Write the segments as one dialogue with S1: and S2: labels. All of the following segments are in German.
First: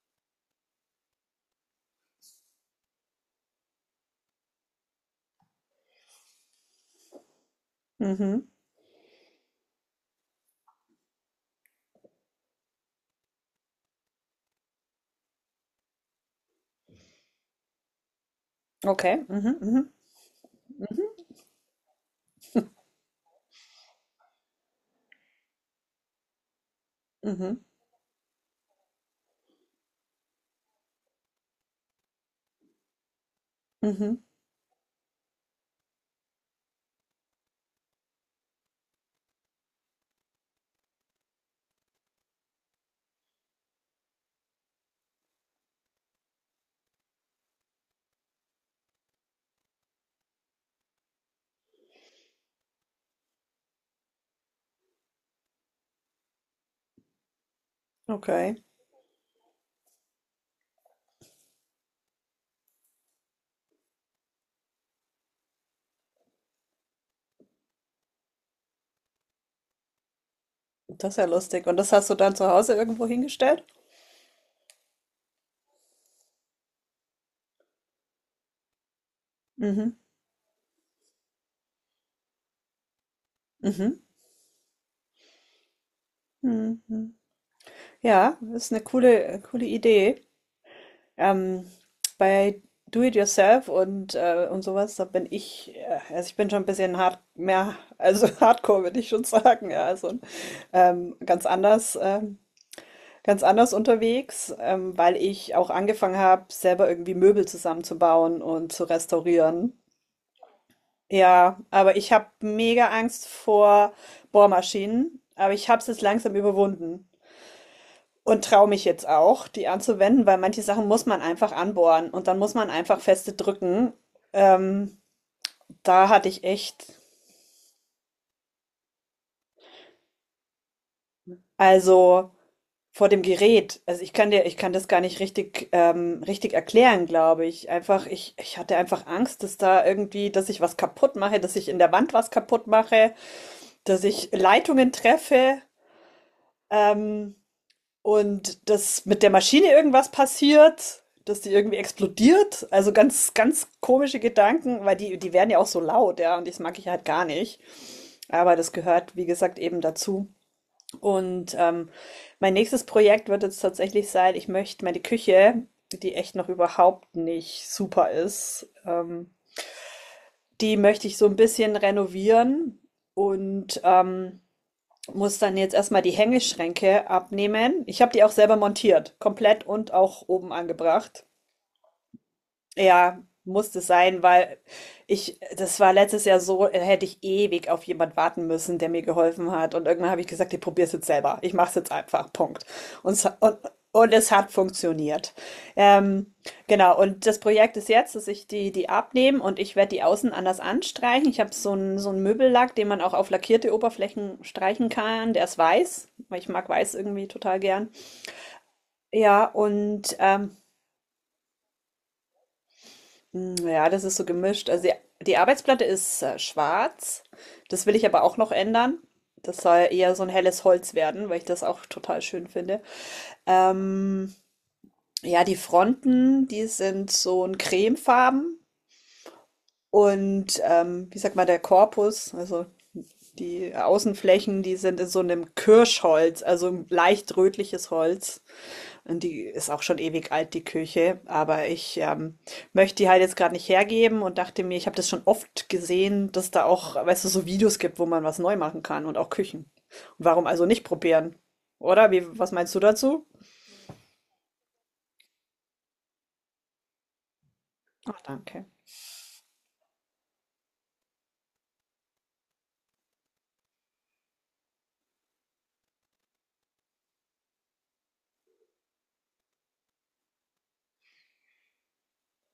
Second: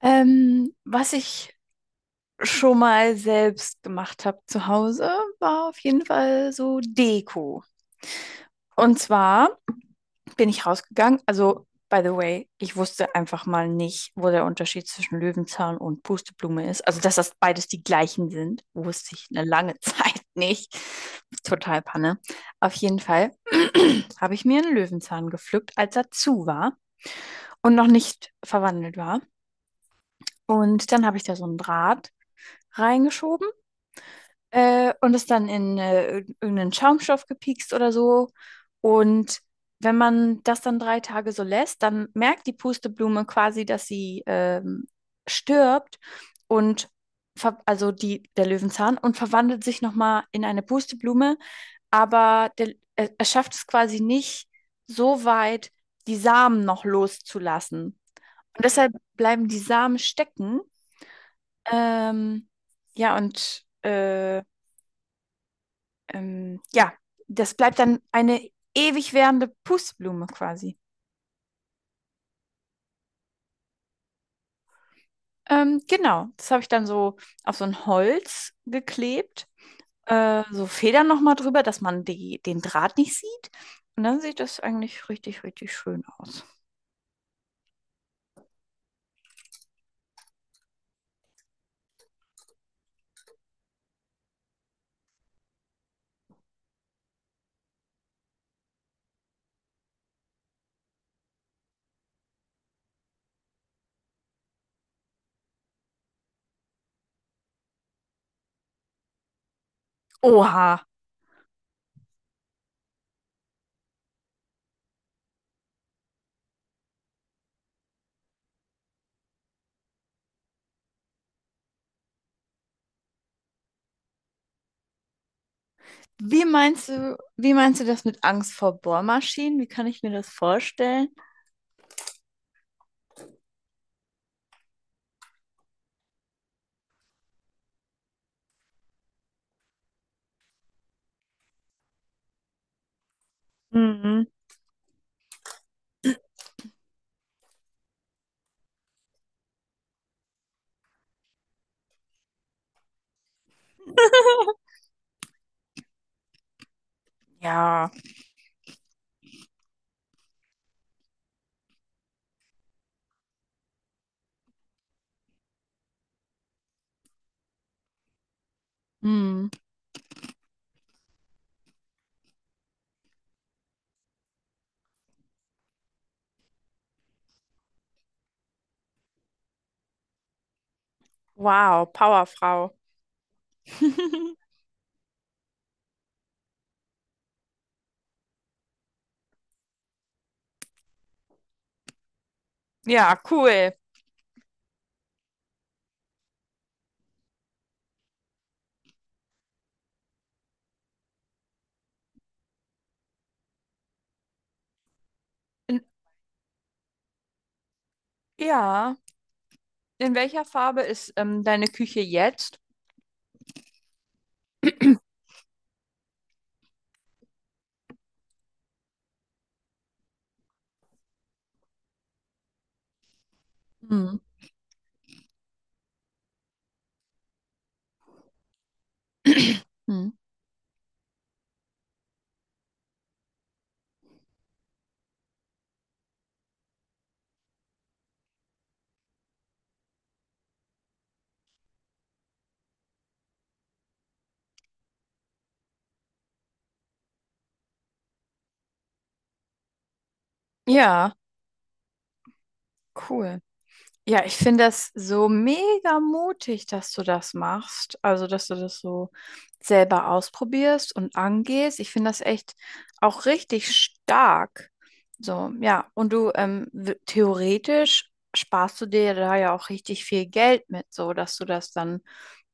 S1: Was ich schon mal selbst gemacht habe zu Hause, war auf jeden Fall so Deko.
S2: Mhm.
S1: Und zwar bin ich rausgegangen, also by the way, ich wusste einfach mal nicht, wo der Unterschied zwischen Löwenzahn und Pusteblume ist. Also, dass das beides die gleichen sind, wusste
S2: Okay.
S1: ich eine
S2: Mhm,
S1: lange
S2: mhm,
S1: Zeit nicht. Total Panne. Auf jeden Fall habe ich mir einen Löwenzahn gepflückt, als er zu war
S2: mhm,
S1: und noch nicht verwandelt war. Und dann habe ich da so einen Draht reingeschoben
S2: mhm.
S1: und es dann in irgendeinen Schaumstoff gepiekst oder so. Und wenn man das dann drei Tage so lässt, dann merkt die Pusteblume quasi, dass sie stirbt und also der Löwenzahn und verwandelt sich nochmal in eine Pusteblume, aber er schafft es quasi nicht so weit, die Samen noch loszulassen.
S2: Okay.
S1: Und deshalb bleiben die Samen stecken. Ähm, ja, und äh, ja, das bleibt dann eine ewig währende Pustblume quasi.
S2: Das ist ja lustig. Und das hast du dann zu Hause irgendwo hingestellt?
S1: Genau, das habe ich dann so auf so ein Holz geklebt,
S2: Mhm.
S1: so Federn nochmal drüber, dass man den Draht nicht sieht.
S2: Mhm.
S1: Und dann sieht das eigentlich richtig, richtig schön aus.
S2: Mhm. Ja, das ist eine coole, coole Idee. Ähm, Bei Do It Yourself und sowas, da bin ich, also ich bin schon ein bisschen hart, mehr, also Hardcore würde ich schon sagen, ja, also ähm, ganz anders, ähm, ganz anders unterwegs, weil ich auch angefangen habe, selber irgendwie Möbel zusammenzubauen und zu restaurieren.
S1: Oha,
S2: Ja, aber ich habe mega Angst vor Bohrmaschinen, aber ich habe es jetzt langsam überwunden und traue mich jetzt auch, die anzuwenden, weil manche Sachen muss man einfach anbohren und dann muss man einfach feste drücken. Ähm, Da hatte ich echt,
S1: wie meinst du das mit Angst vor Bohrmaschinen? Wie kann ich mir das vorstellen?
S2: also vor dem Gerät, also ich kann dir, ich kann das gar nicht richtig, richtig erklären, glaube ich. Einfach, ich hatte einfach Angst, dass da irgendwie, dass ich was kaputt mache, dass ich in der Wand was kaputt mache, dass
S1: Mhm.
S2: ich Leitungen treffe. Ähm, Und dass mit der Maschine irgendwas passiert, dass die irgendwie explodiert. Also ganz, ganz komische Gedanken, weil die, die werden ja auch so laut, ja, und das mag ich halt gar nicht.
S1: Ja,
S2: Aber das gehört, wie gesagt, eben dazu. Und mein nächstes Projekt wird jetzt tatsächlich sein, ich möchte meine Küche, die echt noch überhaupt nicht super ist,
S1: mm.
S2: die möchte ich so ein bisschen renovieren und muss dann jetzt erstmal die Hängeschränke abnehmen. Ich habe die auch selber montiert, komplett und auch oben angebracht.
S1: Wow, Powerfrau.
S2: Ja, musste sein, weil ich, das war letztes Jahr so, hätte ich ewig auf jemand warten müssen, der mir geholfen hat. Und irgendwann habe ich gesagt, ich probiere es jetzt selber. Ich mache es jetzt einfach. Punkt. Und,
S1: Ja,
S2: es- und,
S1: cool.
S2: und es hat funktioniert. Ähm, genau, und das Projekt ist jetzt, dass ich die abnehme und ich werde die außen anders anstreichen. Ich habe so einen Möbellack, den man auch auf lackierte Oberflächen streichen kann. Der ist weiß, weil ich mag weiß irgendwie total gern.
S1: Ja,
S2: Ja,
S1: in
S2: und
S1: welcher Farbe ist deine Küche jetzt?
S2: hm, ja, das ist so gemischt. Also die, die Arbeitsplatte ist schwarz. Das will ich aber auch noch ändern. Das soll eher so ein helles Holz werden, weil ich das auch total schön finde.
S1: Mhm.
S2: Ähm, ja, die Fronten, die sind so ein cremefarben.
S1: Mhm.
S2: Und wie sagt man, der Korpus, also die Außenflächen, die sind in so einem Kirschholz, also ein leicht rötliches Holz. Und die ist auch schon ewig alt, die Küche. Aber ich möchte die halt jetzt gerade nicht hergeben und dachte mir, ich habe das schon oft gesehen, dass da auch, weißt du, so Videos gibt, wo man was neu machen kann und auch Küchen. Und warum also nicht
S1: Ja,
S2: probieren? Oder? Wie, was meinst du dazu?
S1: cool. Ja, ich finde das so mega mutig, dass du das machst.
S2: Ach,
S1: Also, dass du
S2: danke.
S1: das so selber ausprobierst und angehst. Ich finde das echt auch richtig stark. So, ja. Und du, theoretisch sparst du dir da ja auch richtig viel Geld mit, so dass du das dann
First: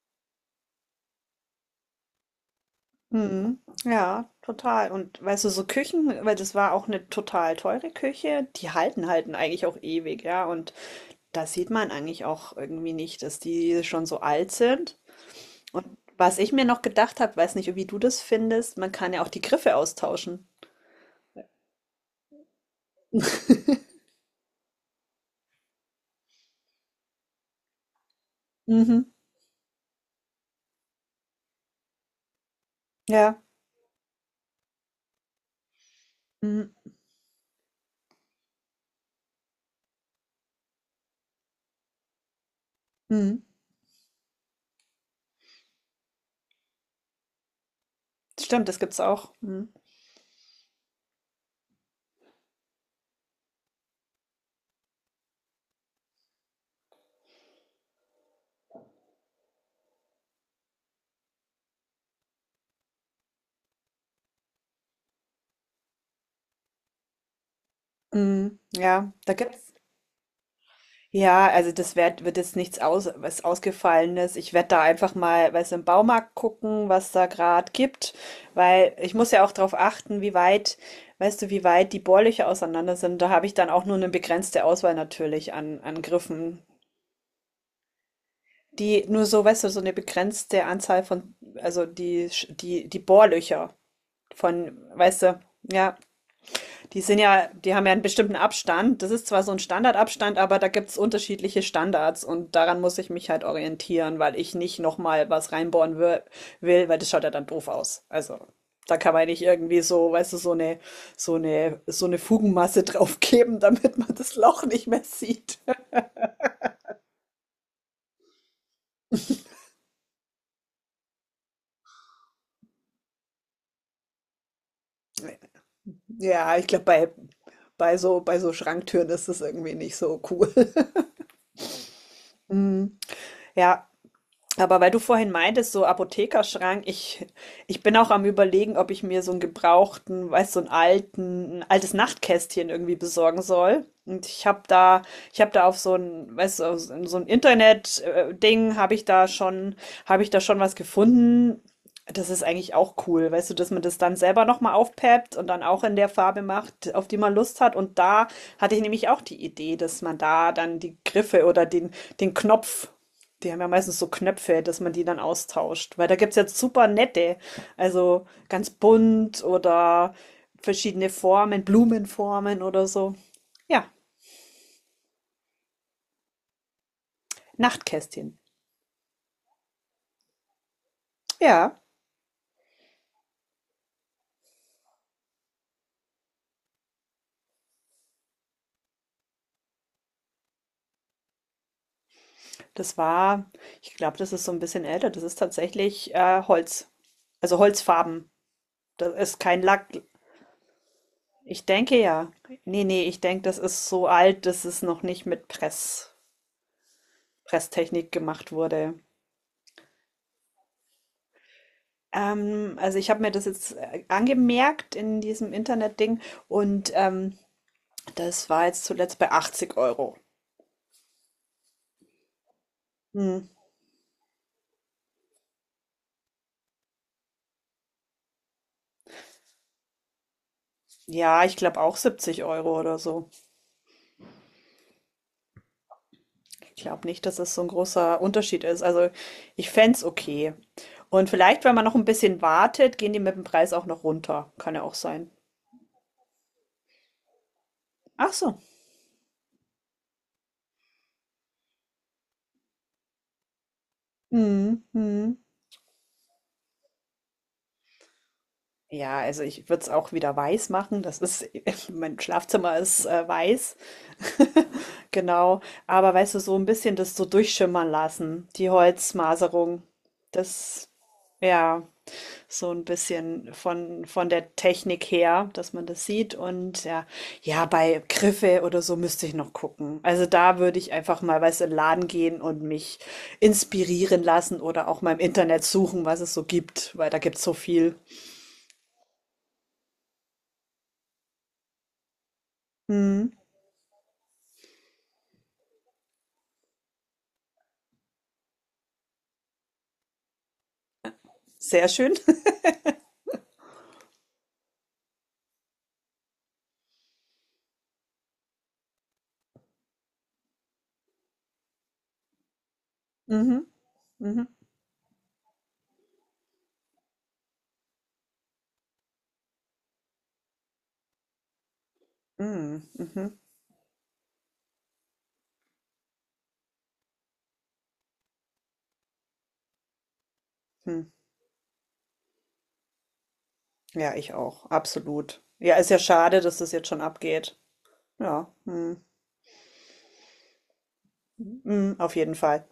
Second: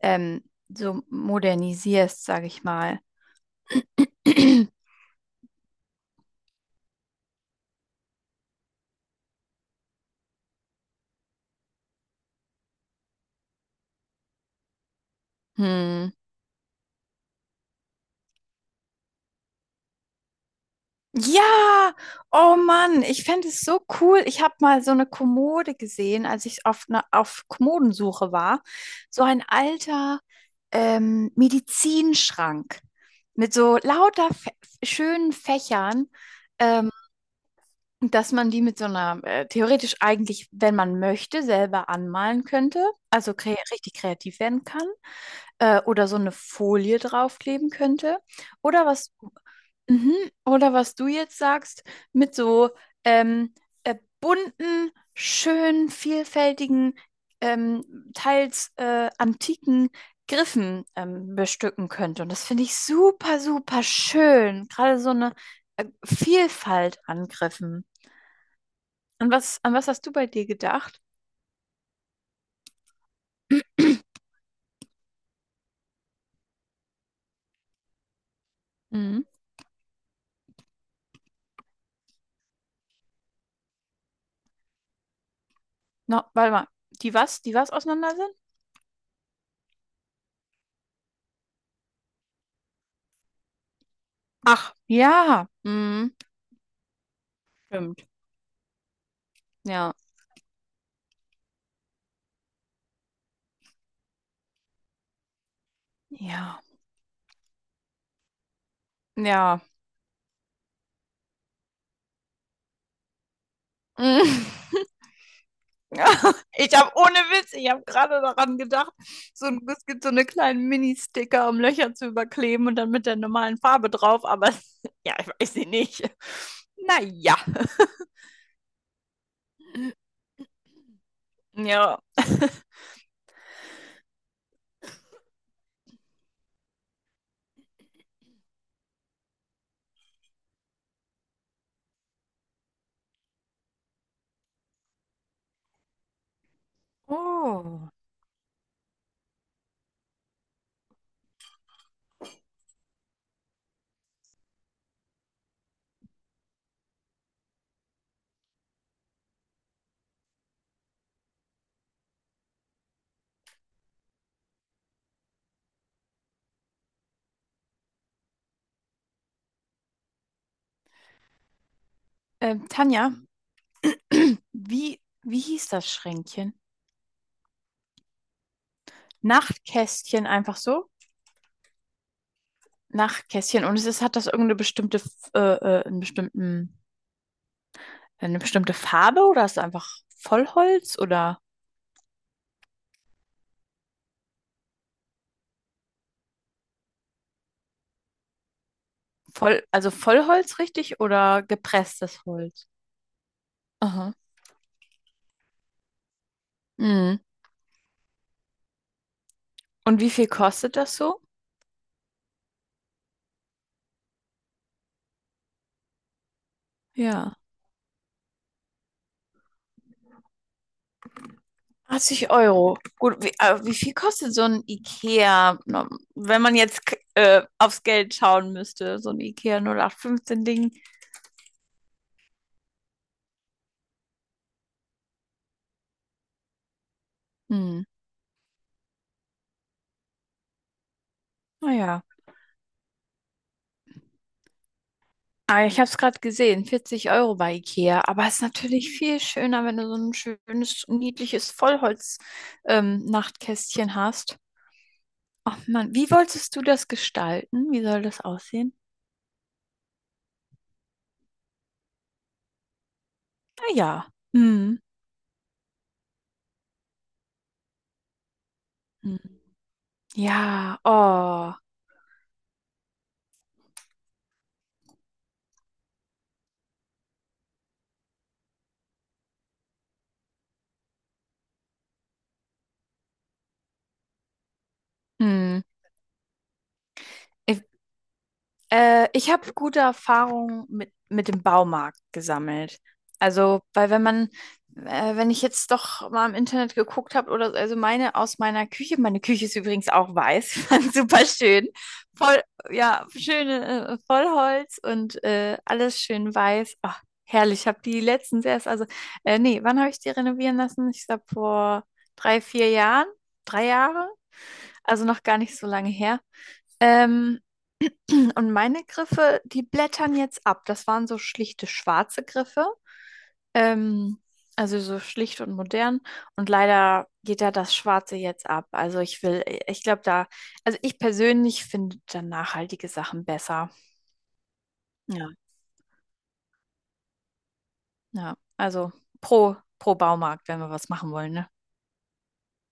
S1: ähm, so modernisierst, sage ich mal.
S2: Mhm. Ja, total. Und weißt du, so Küchen, weil das war auch eine total teure Küche, die halten eigentlich auch ewig, ja. Und da sieht man eigentlich auch irgendwie nicht, dass die schon so alt sind. Und
S1: Hm.
S2: was ich mir noch gedacht habe, weiß nicht, wie du das findest, man kann ja auch die Griffe austauschen.
S1: Ja, oh Mann, ich fände es so cool. Ich habe mal so eine Kommode gesehen, als ich auf, ne, auf Kommodensuche war.
S2: Mhm.
S1: So ein alter Medizinschrank
S2: Ja.
S1: mit so lauter Fä schönen Fächern.
S2: Mhm.
S1: ähm, Dass man die mit so einer theoretisch eigentlich, wenn man möchte, selber anmalen könnte, also
S2: Mhm.
S1: kre richtig kreativ werden kann, oder so eine Folie draufkleben könnte,
S2: Stimmt, das
S1: oder
S2: gibt's
S1: was,
S2: auch. Mhm.
S1: mhm, oder was du jetzt sagst, mit so ähm, äh, bunten, schönen, vielfältigen, teils antiken Griffen bestücken könnte. Und das finde ich super, super schön. Gerade so eine Vielfalt an Griffen.
S2: Mhm. Ja, da gibt's.
S1: An was hast du bei dir gedacht?
S2: Ja, also das wird jetzt nichts aus, was Ausgefallenes. Ich werde da einfach mal, weiß im Baumarkt gucken, was da gerade gibt, weil ich
S1: Mhm.
S2: muss ja auch darauf achten, wie weit, weißt du, wie weit die Bohrlöcher auseinander sind. Da habe ich dann auch nur eine begrenzte Auswahl natürlich an, an
S1: No, warte
S2: Griffen.
S1: mal. Die was? Die was auseinander sind?
S2: Die nur so, weißt du, so eine begrenzte Anzahl von, also die Bohrlöcher
S1: Ach,
S2: von, weißt du,
S1: ja.
S2: ja,
S1: Mhm.
S2: die sind ja, die haben ja einen
S1: Stimmt.
S2: bestimmten Abstand. Das ist zwar so ein
S1: Ja.
S2: Standardabstand, aber da gibt es unterschiedliche Standards und daran muss ich mich halt orientieren, weil ich nicht nochmal was reinbohren
S1: Ja.
S2: will, weil das schaut ja dann doof aus. Also, da kann man ja nicht
S1: Ja.
S2: irgendwie so, weißt du, so eine Fugenmasse draufgeben, damit man das Loch
S1: Mhm.
S2: nicht mehr sieht.
S1: Ich habe ohne Witz, ich habe gerade daran gedacht, es gibt so eine kleinen Mini-Sticker, um Löcher zu überkleben und dann mit der normalen Farbe drauf, aber ja, ich weiß sie nicht.
S2: Ja, ich glaube,
S1: Naja.
S2: bei so Schranktüren ist das irgendwie nicht so cool.
S1: Ja.
S2: Ja, aber weil du vorhin meintest, so Apothekerschrank, ich bin auch am Überlegen, ob ich mir so einen gebrauchten, weißt du, so einen alten, ein altes Nachtkästchen irgendwie besorgen soll. Und ich habe da auf so ein, weißt du, auf so ein
S1: Oh.
S2: Internet-Ding habe ich da schon was gefunden. Das ist eigentlich auch cool, weißt du, dass man das dann selber nochmal aufpeppt und dann auch in der Farbe macht, auf die man Lust hat. Und da hatte ich nämlich auch die Idee, dass man da dann die Griffe oder den Knopf, die haben ja meistens so Knöpfe, dass man die dann austauscht. Weil da gibt es jetzt super nette, also ganz bunt oder verschiedene Formen, Blumenformen oder
S1: Tanja,
S2: so. Ja,
S1: wie hieß das Schränkchen?
S2: Nachtkästchen.
S1: Nachtkästchen einfach so?
S2: Ja,
S1: Nach Kästchen. Und es ist, hat das irgendeine bestimmte, F- einen bestimmten, eine bestimmte Farbe oder ist es einfach Vollholz oder
S2: das war, ich glaube, das ist so ein bisschen älter. Das ist tatsächlich Holz. Also Holzfarben. Das ist kein
S1: voll,
S2: Lack.
S1: also Vollholz richtig oder
S2: Ich denke
S1: gepresstes
S2: ja.
S1: Holz?
S2: Nee, nee, ich denke, das ist so
S1: Aha.
S2: alt, dass es noch nicht mit
S1: Mhm.
S2: Presstechnik gemacht wurde.
S1: Und wie viel kostet das so?
S2: Also ich habe mir das jetzt angemerkt in diesem Internetding und
S1: Ja.
S2: das war jetzt zuletzt bei 80 Euro.
S1: 80 Euro. Gut,
S2: Hm.
S1: wie viel kostet so ein IKEA, na, wenn man jetzt aufs Geld schauen müsste, so ein IKEA 0815-Ding?
S2: Ja, ich glaube auch 70 Euro oder so. Ich glaube nicht, dass das so ein
S1: Hm.
S2: großer Unterschied ist. Also ich fände es okay. Und vielleicht, wenn man noch
S1: Naja.
S2: ein bisschen wartet, gehen die mit dem Preis auch noch runter. Kann ja auch sein.
S1: Ah, ich habe es gerade gesehen, 40 € bei Ikea. Aber
S2: Ach
S1: es ist
S2: so.
S1: natürlich viel schöner, wenn du so ein schönes, niedliches Vollholz-Nachtkästchen hast.
S2: Mhm. Mhm.
S1: Ach Mann, wie wolltest du das gestalten? Wie soll das aussehen?
S2: Ja, also ich würde es auch wieder weiß machen. Das ist, mein Schlafzimmer ist weiß.
S1: Naja. Hm.
S2: Genau, aber weißt du, so ein bisschen das so durchschimmern lassen, die
S1: Hm.
S2: Holzmaserung.
S1: Ja,
S2: Das
S1: oh.
S2: ja, so ein bisschen von der Technik her, dass man das sieht und ja. Ja, bei Griffe oder so müsste ich noch gucken. Also, da würde ich einfach mal, weißt du, in 'n Laden gehen und mich inspirieren lassen oder auch mal im
S1: Hm.
S2: Internet suchen, was es so gibt, weil da gibt es so
S1: Äh,
S2: viel.
S1: Ich habe gute Erfahrungen mit dem Baumarkt gesammelt.
S2: Mhm.
S1: Also, weil wenn man, wenn ich jetzt doch mal im Internet geguckt habe oder so, also meine Küche ist übrigens auch weiß, fand super schön,
S2: Sehr schön.
S1: voll, ja, schöne Vollholz und alles schön weiß. Ach, herrlich, ich habe die letztens erst, also, wann habe ich die renovieren lassen? Ich glaube vor drei, vier Jahren,
S2: Mhm.
S1: drei Jahre,
S2: Mhm.
S1: also noch gar nicht so lange her. Ähm, und meine Griffe, die blättern jetzt ab. Das waren so schlichte schwarze Griffe.
S2: Mhm. Mhm.
S1: Ähm, also so schlicht und modern. Und leider geht da das Schwarze jetzt ab. Also ich glaube da, also ich
S2: Hm.
S1: persönlich finde dann nachhaltige Sachen besser.
S2: Ja, ich auch,
S1: Ja,
S2: absolut. Ja, ist ja schade, dass das jetzt schon abgeht.
S1: ja.
S2: Ja,
S1: Also
S2: mm,
S1: pro Baumarkt, wenn wir was machen wollen, ne?
S2: mm, auf jeden Fall.